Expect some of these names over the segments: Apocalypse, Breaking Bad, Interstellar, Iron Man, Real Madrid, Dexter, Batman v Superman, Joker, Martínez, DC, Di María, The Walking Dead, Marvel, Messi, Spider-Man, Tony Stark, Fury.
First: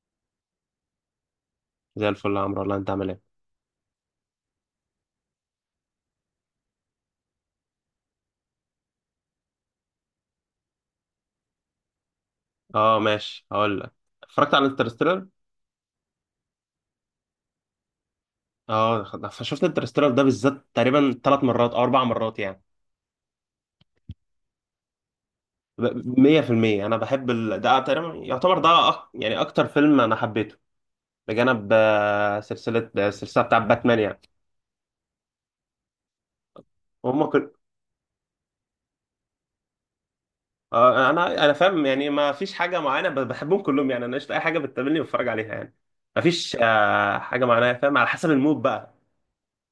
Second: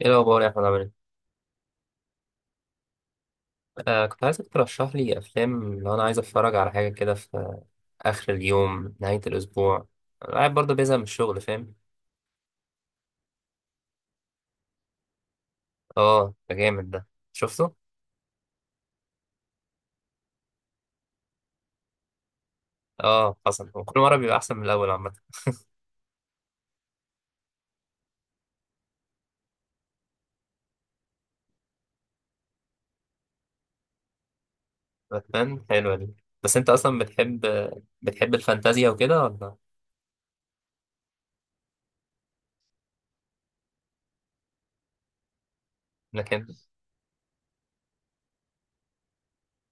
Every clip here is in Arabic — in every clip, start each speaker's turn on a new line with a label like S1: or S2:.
S1: ايه الاخبار يا احمد، عامل ايه؟
S2: زي الفل يا عمرو والله انت عامل ايه؟
S1: كنت عايزك ترشح لي افلام لو انا عايز اتفرج على حاجه كده في اخر اليوم، نهايه الاسبوع. أنا قاعد برضه بيزهق من الشغل، فاهم؟
S2: اه ماشي، هقول لك. اتفرجت على انترستيلر.
S1: اه، ده جامد ده، شفته؟
S2: اه، شفت انترستيلر ده بالذات تقريبا ثلاث مرات او اربع مرات يعني.
S1: اه، حصل. وكل مره بيبقى احسن من الاول عامه.
S2: 100% انا بحب ده تقريبا يعتبر ده يعني اكتر فيلم انا حبيته، بجانب سلسله آه، السلسله بتاع باتمان يعني.
S1: باتمان حلوه دي. بس انت اصلا
S2: هم
S1: بتحب
S2: كل
S1: بتحب الفانتازيا وكده ولا؟
S2: آه، انا فاهم يعني، ما فيش حاجه معينه، بحبهم كلهم يعني. انا قشطه اي حاجه بتقابلني بتفرج عليها يعني. ما
S1: لكن.
S2: فيش حاجه معينه، فاهم؟ على حسب المود بقى.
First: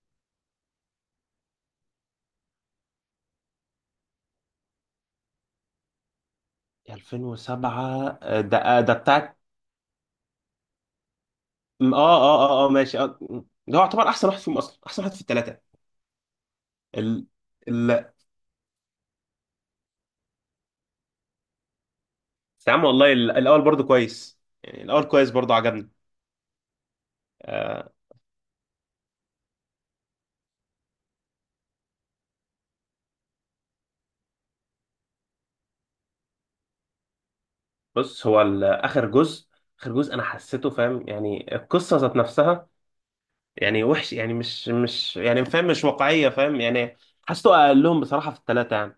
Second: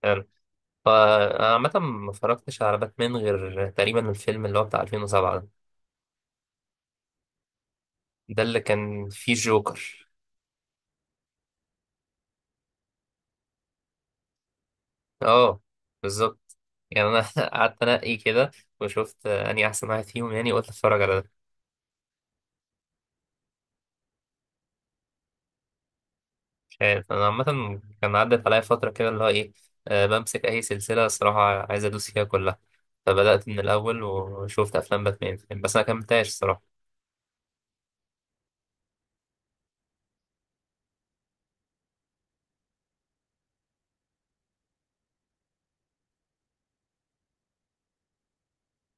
S1: حلو. فانا عامه ما اتفرجتش على باتمان غير تقريبا الفيلم اللي هو بتاع 2007 ده.
S2: 2007
S1: ده اللي
S2: ده
S1: كان فيه
S2: بتاع
S1: جوكر.
S2: اه، اه، اه، اه، ماشي. ده هو يعتبر احسن واحد فيهم، اصلا احسن واحد في
S1: اه،
S2: الثلاثه.
S1: بالظبط. يعني انا
S2: ال...
S1: قعدت
S2: ال...
S1: انقي كده، وشفت اني احسن واحد فيهم، يعني قلت اتفرج على ده.
S2: بس يا عم والله الاول برضو كويس يعني. الاول كويس برضو، عجبني.
S1: مش عارف، انا عامه
S2: آه
S1: كان عدت عليا فتره كده اللي هو ايه، بمسك اي سلسله الصراحه، عايز ادوس فيها كلها. فبدات من الاول وشفت افلام باتمان يعني، بس انا كملتهاش الصراحه.
S2: بص، هو اخر جزء، اخر جزء انا حسيته فاهم يعني، القصه ذات نفسها يعني وحش يعني، مش يعني، فاهم مش واقعيه، فاهم يعني. حسيته اقلهم بصراحه في الثلاثه يعني.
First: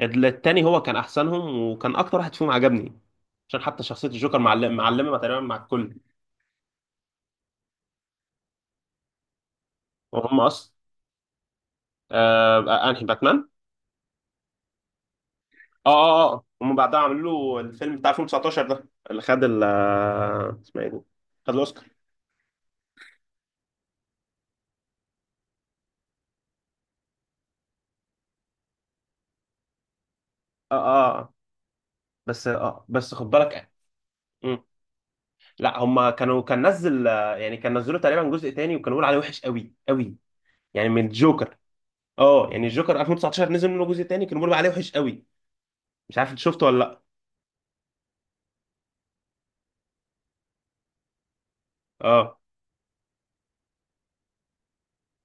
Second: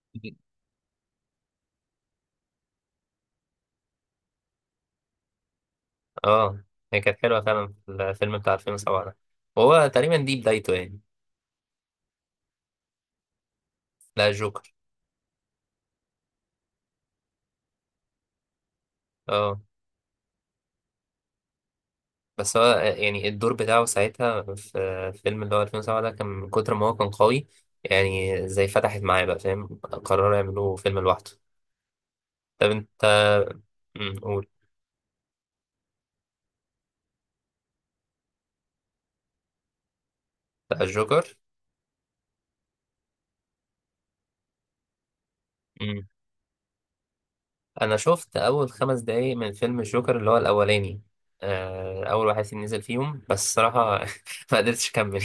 S2: التاني هو كان احسنهم وكان اكتر واحد فيهم عجبني، عشان حتى شخصيه الجوكر معلمه، معلمه تقريبا مع الكل.
S1: اه، هي كانت حلوه فعلا الفيلم بتاع 2007 ده، وهو تقريبا دي
S2: وهم اصلا
S1: بدايته يعني.
S2: آه انهي باتمان؟
S1: لا، جوكر.
S2: اه، اه، اه، هم بعدها عملوا له الفيلم بتاع 2019 ده اللي خد
S1: اه،
S2: ال اسمها ايه دي؟ خد الاوسكار.
S1: بس هو يعني الدور بتاعه ساعتها في فيلم اللي هو 2007 ده كان من كتر ما هو كان قوي، يعني زي فتحت معايا بقى فاهم، قرروا
S2: اه،
S1: يعملوا فيلم
S2: اه
S1: لوحده.
S2: آه. بس
S1: طب
S2: اه بس
S1: انت،
S2: خد بالك.
S1: قول.
S2: مم. لا، هم كانوا، كان نزل آه، يعني كان نزلوا تقريبا جزء تاني، وكانوا بيقولوا عليه وحش قوي قوي،
S1: بقى
S2: يعني من
S1: الجوكر.
S2: الجوكر. اه، يعني الجوكر 2019 نزل منه جزء تاني، كانوا بيقولوا عليه وحش قوي.
S1: أمم.
S2: مش عارف انت شفته ولا لا.
S1: انا شفت اول 5 دقايق من فيلم الجوكر اللي هو الاولاني، اول
S2: اه
S1: واحد فيهم نزل فيهم بس الصراحه. ما قدرتش اكمل.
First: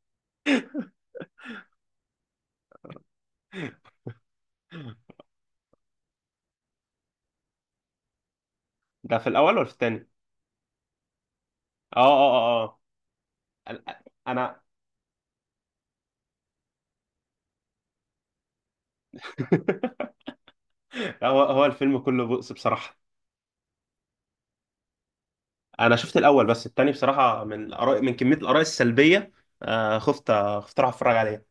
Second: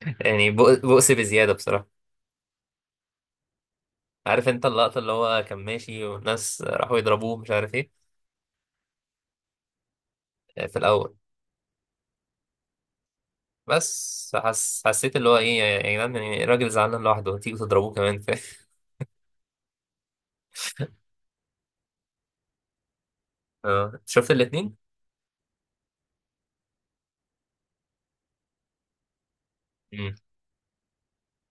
S1: يعني بؤس بزياده بصراحه. عارف انت اللقطه اللي هو كان ماشي والناس راحوا يضربوه، مش عارف ايه؟
S2: ده في الاول ولا في التاني؟
S1: آه، في الاول.
S2: اه، اه، اه، اه. انا
S1: بس حسيت اللي هو ايه، يا جدعان يعني، الراجل زعلان لوحده تيجوا تضربوه كمان، فاهم؟
S2: هو الفيلم كله بؤس بصراحة.
S1: اه شفت الاتنين؟
S2: انا شفت الاول، بس التاني بصراحه من الاراء، من كميه الاراء السلبيه،
S1: مم.
S2: خفت اروح اتفرج عليه،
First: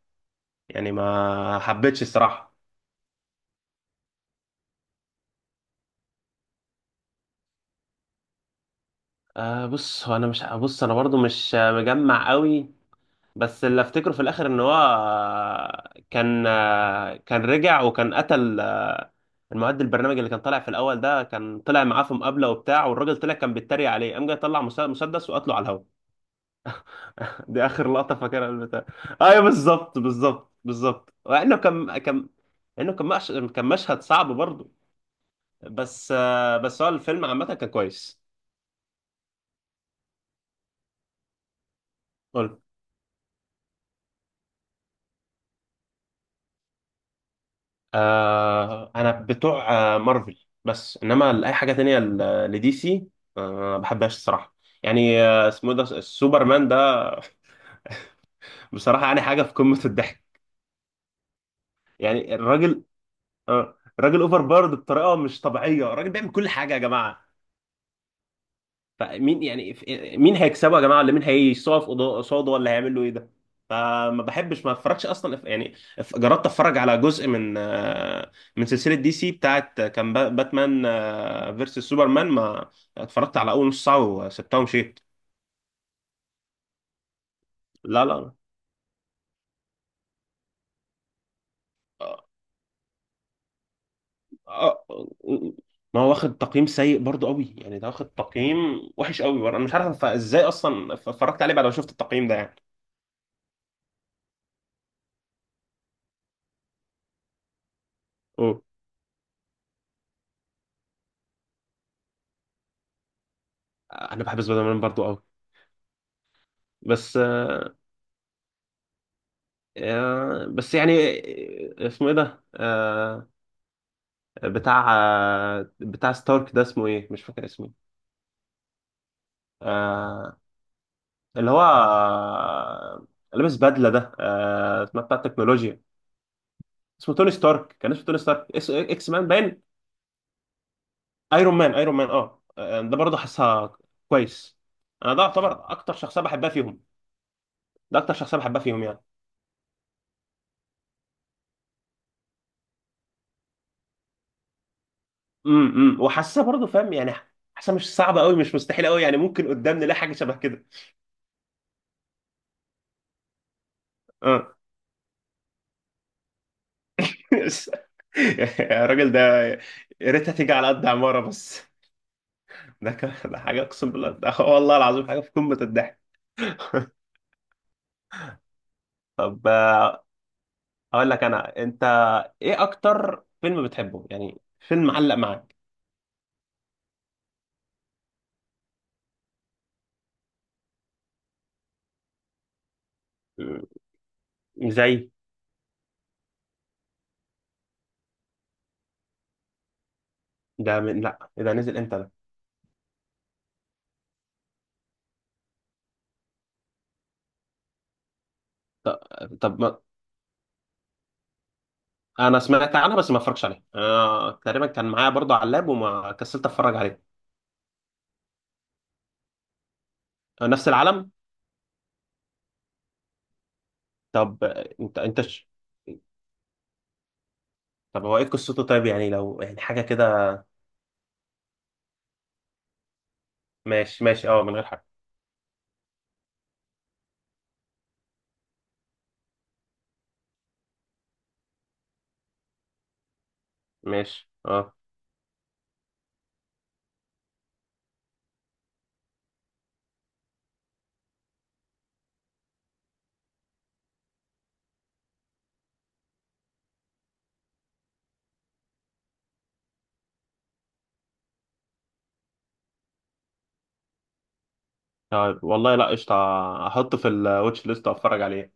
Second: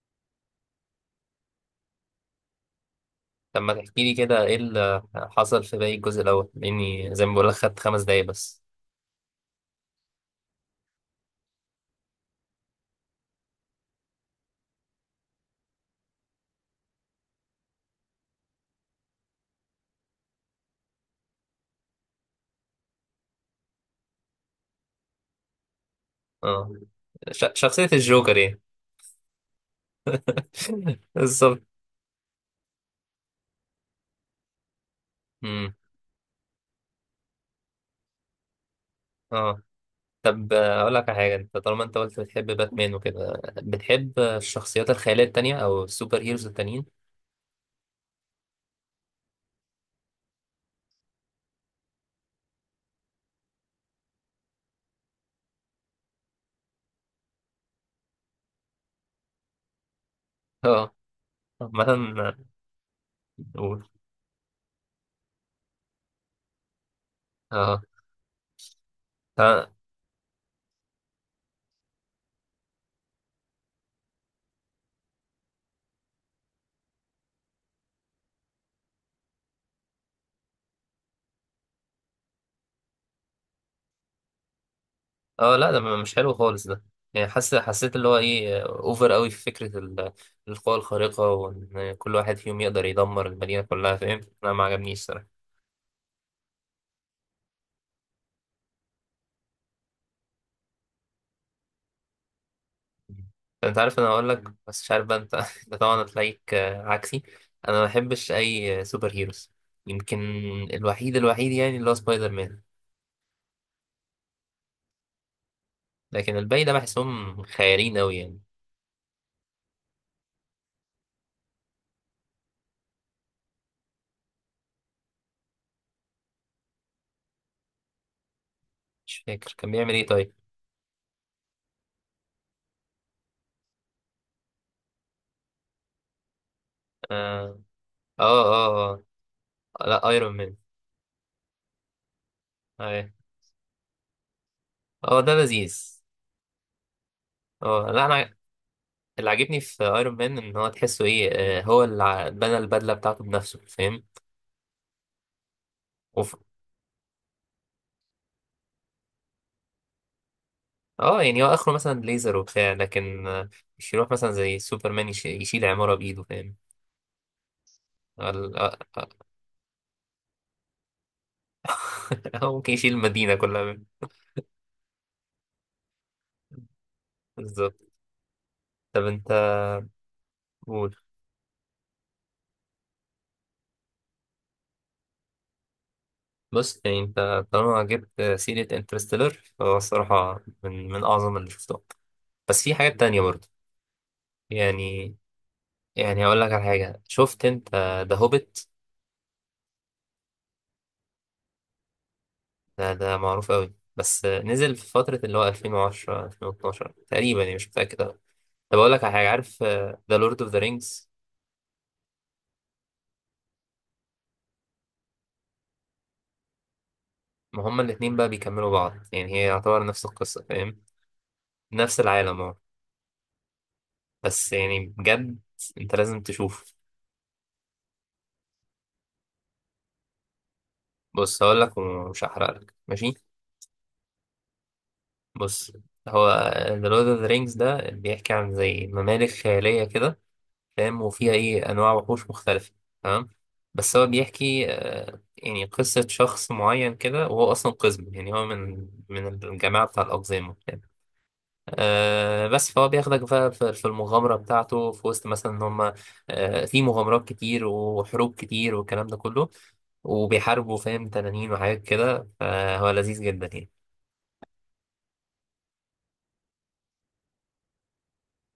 S2: يعني ما حبيتش الصراحه.
S1: طب ما تحكي لي كده ايه اللي حصل في باقي الجزء الاول، لاني زي ما بقول لك خدت 5 دقايق بس.
S2: بص، هو انا برضو مش مجمع قوي، بس اللي افتكره في الاخر ان هو، كان رجع وكان قتل البرنامج اللي كان طالع في الاول ده، كان طلع معاه في مقابله وبتاع، والراجل طلع كان بيتريق عليه، قام جاي طلع مسدس وقتله على الهوا.
S1: اه،
S2: دي
S1: شخصية
S2: اخر لقطه
S1: الجوكر
S2: فاكرها
S1: يعني.
S2: من البتاع. ايوه، بالظبط، بالظبط، بالظبط، لانه
S1: بالظبط.
S2: كان كان لانه كان مش... كان مشهد صعب برضه.
S1: مم.
S2: بس هو الفيلم عامه كان كويس.
S1: اه. طب، اقول لك على حاجة. انت طالما انت قلت بتحب
S2: قول.
S1: باتمان وكده، بتحب الشخصيات الخيالية التانية او السوبر هيروز التانيين؟
S2: انا بتوع مارفل، بس انما لاي حاجه تانية لدي سي، آه ما بحبهاش الصراحه. يعني اسمه إيه ده، السوبرمان ده؟ بصراحه يعني حاجه في قمه الضحك.
S1: اه، عامة.
S2: يعني
S1: آه.
S2: الراجل،
S1: قول.
S2: الراجل اوفر بارد بطريقه مش طبيعيه، الراجل بيعمل كل حاجه يا جماعه،
S1: اه،
S2: فمين يعني، مين هيكسبه يا جماعه؟ ولا مين هيقف قصاده؟ ولا هيعمل له ايه ده؟ فما بحبش، ما اتفرجش اصلا، جربت اتفرج على جزء من من سلسله دي سي بتاعت، باتمان فيرسس سوبرمان، ما اتفرجت على اول نص ساعه وسبتها ومشيت.
S1: اه. لا، ده مش حلو خالص ده. يعني حاسس حسيت
S2: لا،
S1: اللي
S2: لا،
S1: هو
S2: لا.
S1: ايه، اوفر قوي في فكرة القوى الخارقة، وان كل واحد فيهم يقدر يدمر المدينة كلها، فاهم؟ انا ما
S2: آه،
S1: عجبنيش صراحة.
S2: آه، ما هو واخد تقييم سيء برضو قوي يعني، ده واخد تقييم وحش قوي برضه. انا مش عارف ازاي اصلا اتفرجت عليه بعد ما شفت التقييم ده يعني.
S1: انت عارف، انا هقول لك بس مش عارف بقى انت انت طبعا هتلاقيك عكسي. انا ما بحبش
S2: أوه.
S1: اي سوبر هيروز. يمكن الوحيد الوحيد يعني اللي هو سبايدر مان.
S2: انا بحب سبايدر مان برضو قوي.
S1: لكن الباقي ده
S2: بس
S1: بحسهم خيالين قوي يعني.
S2: آه، بس يعني اسمه ايه ده، بتاع ستارك ده؟ اسمه ايه؟ مش فاكر اسمه.
S1: مش فاكر كان بيعمل ايه طيب.
S2: آه، اللي هو آه، لابس بدله ده، اسمها بتاع التكنولوجيا. اسمه توني
S1: اه،
S2: ستارك، كان اسمه توني ستارك
S1: اه، اه,
S2: اس اكس مان باين.
S1: آه. لا، ايرون مان.
S2: ايرون مان، ايرون مان، اه، ده
S1: اه.
S2: برضه حاسها كويس. انا ده
S1: ده
S2: يعتبر اكتر
S1: لذيذ.
S2: شخصيه بحبها فيهم،
S1: اه.
S2: ده
S1: لا
S2: اكتر
S1: انا.
S2: شخصيه بحبها فيهم يعني.
S1: اللي عاجبني في ايرون مان ان هو تحسه ايه، هو اللي بنى البدله بتاعته بنفسه، فاهم؟
S2: امم،
S1: وف...
S2: وحاسسها برضه، فاهم يعني، حاسسها مش صعبه قوي، مش مستحيله قوي، يعني ممكن قدام نلاقي حاجه شبه كده.
S1: اه، يعني هو اخره مثلا ليزر وبتاع، لكن مش يروح مثلا
S2: اه،
S1: زي سوبرمان يشيل عماره بايده، فاهم؟ ال- آه، آه،
S2: الراجل ده يا ريتها تيجي على قد عمارة بس.
S1: هو ممكن
S2: ده
S1: يشيل
S2: كان
S1: المدينه
S2: ده حاجة،
S1: كلها.
S2: أقسم بالله ده، والله العظيم حاجة في قمة الضحك.
S1: بالظبط. طب انت،
S2: طب
S1: قول.
S2: أقول لك أنا. إيه أكتر فيلم بتحبه، يعني فيلم معلق معاك؟
S1: بص يعني انت طالما جبت سيره انترستيلر فهو الصراحه من اعظم اللي شفتهم. بس في حاجات تانية برضه
S2: م- زي،
S1: يعني. يعني هقول لك على حاجه، شفت انت ذا هوبيت؟
S2: ده من، لا إيه ده، نزل إمتى ده؟
S1: ده معروف قوي، بس نزل في فترة اللي هو 2010 2012 تقريبا يعني، مش متأكد أوي. طب أقول
S2: طب,
S1: لك على حاجة،
S2: طب
S1: عارف
S2: ما...
S1: ذا لورد اوف ذا رينجز؟
S2: أنا سمعت عنها بس ما اتفرجش عليها. أنا تقريبا كان معايا برضه على اللاب وما كسلت أتفرج عليه.
S1: ما هما الاتنين بقى بيكملوا بعض يعني، هي يعتبر نفس القصة
S2: نفس
S1: فاهم.
S2: العالم.
S1: نفس العالم، اه.
S2: طب
S1: بس يعني
S2: أنت
S1: بجد أنت لازم تشوف.
S2: طب هو إيه قصته طيب، يعني لو يعني حاجة كده؟
S1: بص هقول لك ومش هحرق لك، ماشي؟
S2: ماشي، ماشي، أه، من غير حاجة.
S1: بص، هو ذا لورد اوف ذا رينجز ده بيحكي عن زي ممالك خيالية كده فاهم، وفيها ايه انواع وحوش مختلفه، تمام. بس هو
S2: ماشي،
S1: بيحكي
S2: اه.
S1: يعني قصه شخص معين كده، وهو اصلا قزم، يعني هو من الجماعه بتاع الاقزام وبتاع. بس فهو بياخدك بقى في المغامره بتاعته، في وسط مثلا ان هم في مغامرات كتير وحروب كتير والكلام ده كله، وبيحاربوا فاهم تنانين وحاجات كده، فهو لذيذ جدا يعني.
S2: طيب والله، لا قشطة، احطه في الواتش ليست واتفرج عليه.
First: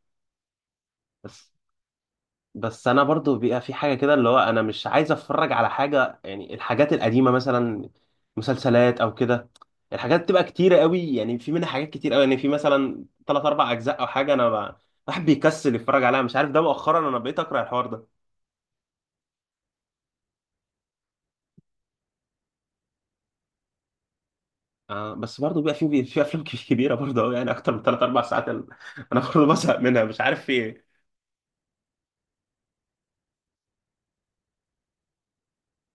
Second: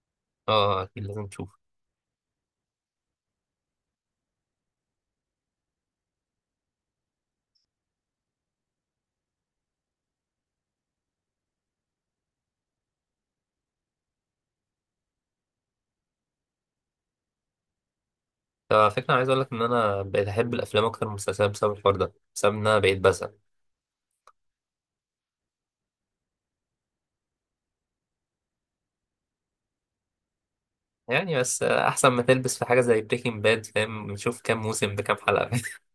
S1: اه، اكيد لازم
S2: بس
S1: تشوفه.
S2: بس انا برضو بيبقى في حاجة كده اللي هو، انا مش عايز اتفرج على حاجة يعني، الحاجات القديمة مثلا، مسلسلات او كده، الحاجات بتبقى كتيرة قوي يعني، في منها حاجات كتير قوي يعني، في مثلا ثلاث اربع اجزاء او حاجة، الواحد بيكسل يتفرج عليها. مش عارف، ده مؤخرا انا بقيت اكره الحوار ده.
S1: ففكرة عايز اقول لك ان انا بقيت احب الافلام اكتر من المسلسلات بسبب الحوار ده، بسبب ان انا بقيت بزهق.
S2: بس برضه بيبقى في افلام كبيره برضه قوي، يعني اكتر من ثلاث اربع ساعات، انا برضه بزهق منها. مش عارف في ايه.
S1: يعني بس احسن ما تلبس في حاجه زي بريكنج باد فاهم، نشوف كام موسم بكام حلقه.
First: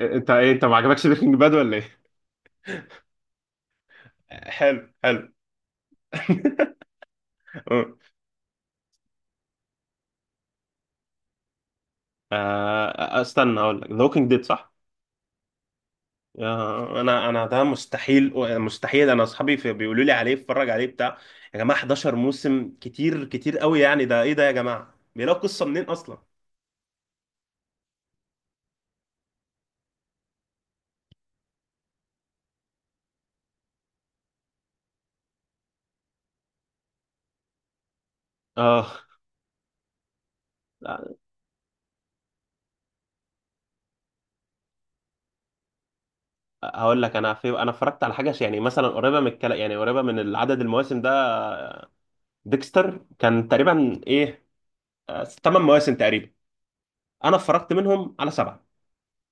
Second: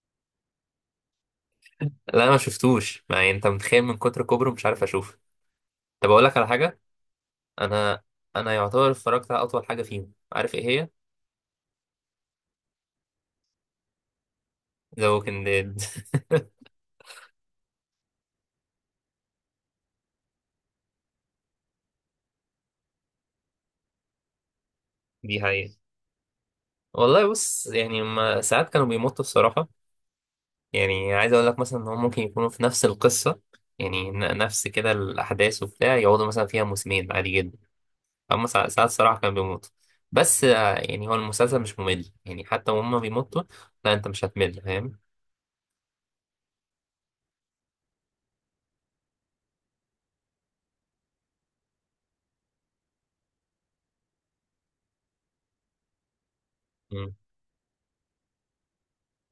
S2: انت ما عجبكش بريكنج باد ولا ايه؟
S1: لا انا ما شفتوش، ما يعني انت متخيل من كتر كبره مش عارف
S2: حلو،
S1: اشوف.
S2: حلو.
S1: طب اقول لك على حاجه. انا انا يعتبر اتفرجت على اطول حاجه فيهم، عارف ايه هي؟
S2: استنى اقول لك، ذا ووكينج ديد، صح؟
S1: ذا ووكينج ديد.
S2: انا ده مستحيل، مستحيل. انا اصحابي بيقولوا لي عليه اتفرج عليه بتاع يا جماعه 11 موسم، كتير، كتير قوي يعني. ده ايه ده يا جماعه؟
S1: دي
S2: بيلاقوا قصه
S1: حقيقة.
S2: منين اصلا؟
S1: والله بص يعني ما ساعات كانوا بيمطوا الصراحه. يعني عايز اقول لك مثلا ان هم ممكن يكونوا في نفس القصه، يعني نفس كده الاحداث وبتاع، يقعدوا مثلا فيها موسمين عادي جدا. اما ساعات
S2: اه،
S1: الصراحه كان بيموت. بس يعني
S2: لا،
S1: هو المسلسل مش ممل يعني، حتى وهم بيموتوا. لا، انت مش هتمل فاهم.
S2: هقول لك. انا اتفرجت على حاجه يعني مثلا قريبه من الكلام، يعني قريبه من عدد المواسم ده. ديكستر، كان تقريبا ايه، 8 مواسم تقريبا.
S1: مم.
S2: انا اتفرجت منهم على سبعه،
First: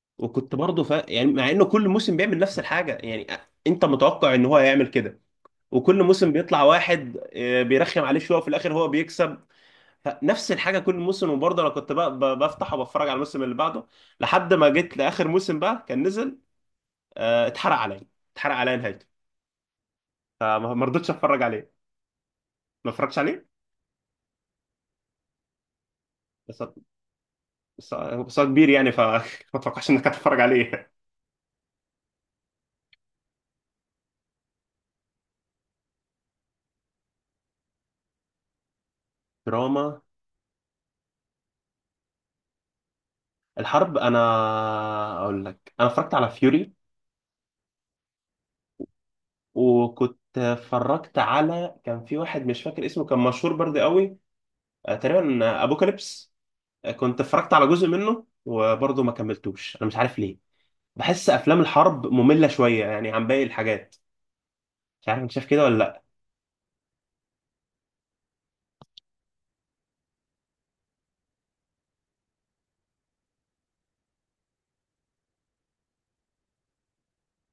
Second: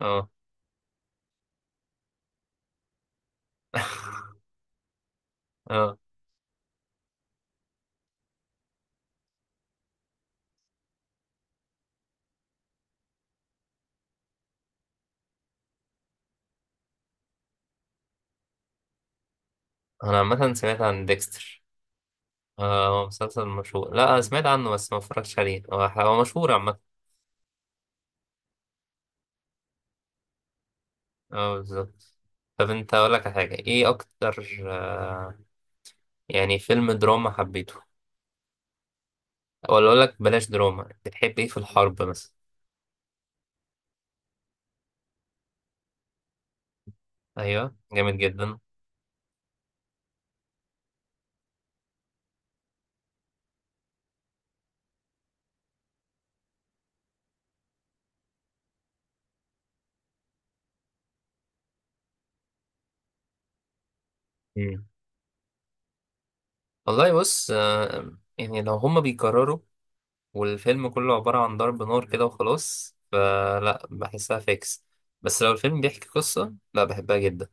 S1: اه.
S2: وكنت برضه يعني، مع انه كل موسم بيعمل نفس الحاجه يعني، انت متوقع ان هو هيعمل كده،
S1: اه.
S2: وكل موسم بيطلع واحد بيرخم عليه شويه، وفي الاخر هو بيكسب. فنفس الحاجه كل موسم، وبرضه انا كنت بقى، بفتح وبتفرج على الموسم اللي بعده، لحد ما جيت لاخر موسم بقى كان نزل، اتحرق عليا، اتحرق عليا نهايته،
S1: انا عامه
S2: فما
S1: سمعت
S2: ما
S1: عن
S2: رضيتش اتفرج
S1: ديكستر.
S2: عليه.
S1: آه،
S2: ما
S1: هو
S2: اتفرجش
S1: مسلسل
S2: عليه.
S1: مشهور. لا أنا سمعت عنه بس ما اتفرجتش عليه. هو هو مشهور
S2: بس
S1: عامه.
S2: بس هو كبير يعني، فما اتوقعش انك هتتفرج عليه.
S1: اه، بالظبط. طب انت، اقول لك على حاجه، ايه اكتر يعني فيلم دراما حبيته؟
S2: دراما.
S1: ولا اقول لك بلاش دراما، بتحب ايه في الحرب مثلا؟
S2: الحرب، انا اقول لك، انا اتفرجت على فيوري.
S1: ايوه، جامد جدا.
S2: وكنت اتفرجت على، كان في واحد مش فاكر اسمه، كان مشهور برضه قوي، تقريبا ابوكاليبس. كنت اتفرجت على جزء منه وبرضه ما كملتوش، انا مش عارف ليه. بحس افلام الحرب مملة شوية يعني عن باقي الحاجات.
S1: مم.
S2: مش عارف انت شايف كده ولا لا.
S1: والله بص يعني لو هما بيكرروا والفيلم كله عبارة عن ضرب نار كده وخلاص، فلا بحسها فيكس. بس لو الفيلم بيحكي قصة لا بحبها جدا.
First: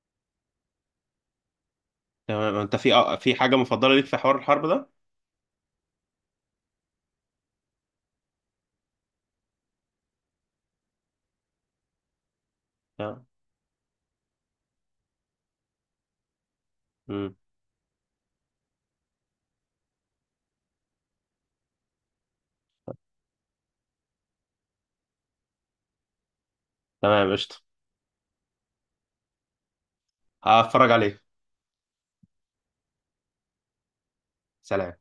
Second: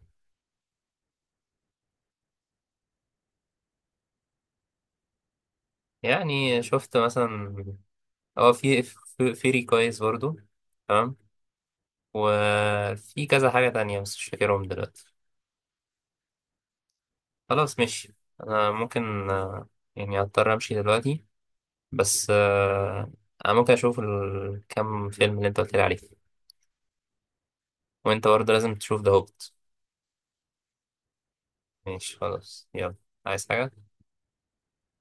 S2: تمام. انت في في حاجة مفضلة ليك في حوار الحرب ده؟
S1: يعني شفت مثلا. اه، في فيري كويس برضو، تمام.
S2: تمام.
S1: وفي كذا حاجة تانية بس مش فاكرهم دلوقتي.
S2: مم.
S1: خلاص، ماشي. أنا ممكن، يعني أضطر أمشي دلوقتي. بس أنا ممكن أشوف الكام فيلم اللي أنت قلت لي عليه.
S2: تمام، قشطة.
S1: وأنت برضه لازم تشوف ده هوبت.
S2: هتفرج عليه.
S1: ماشي خلاص يلا. عايز حاجة؟
S2: سلام.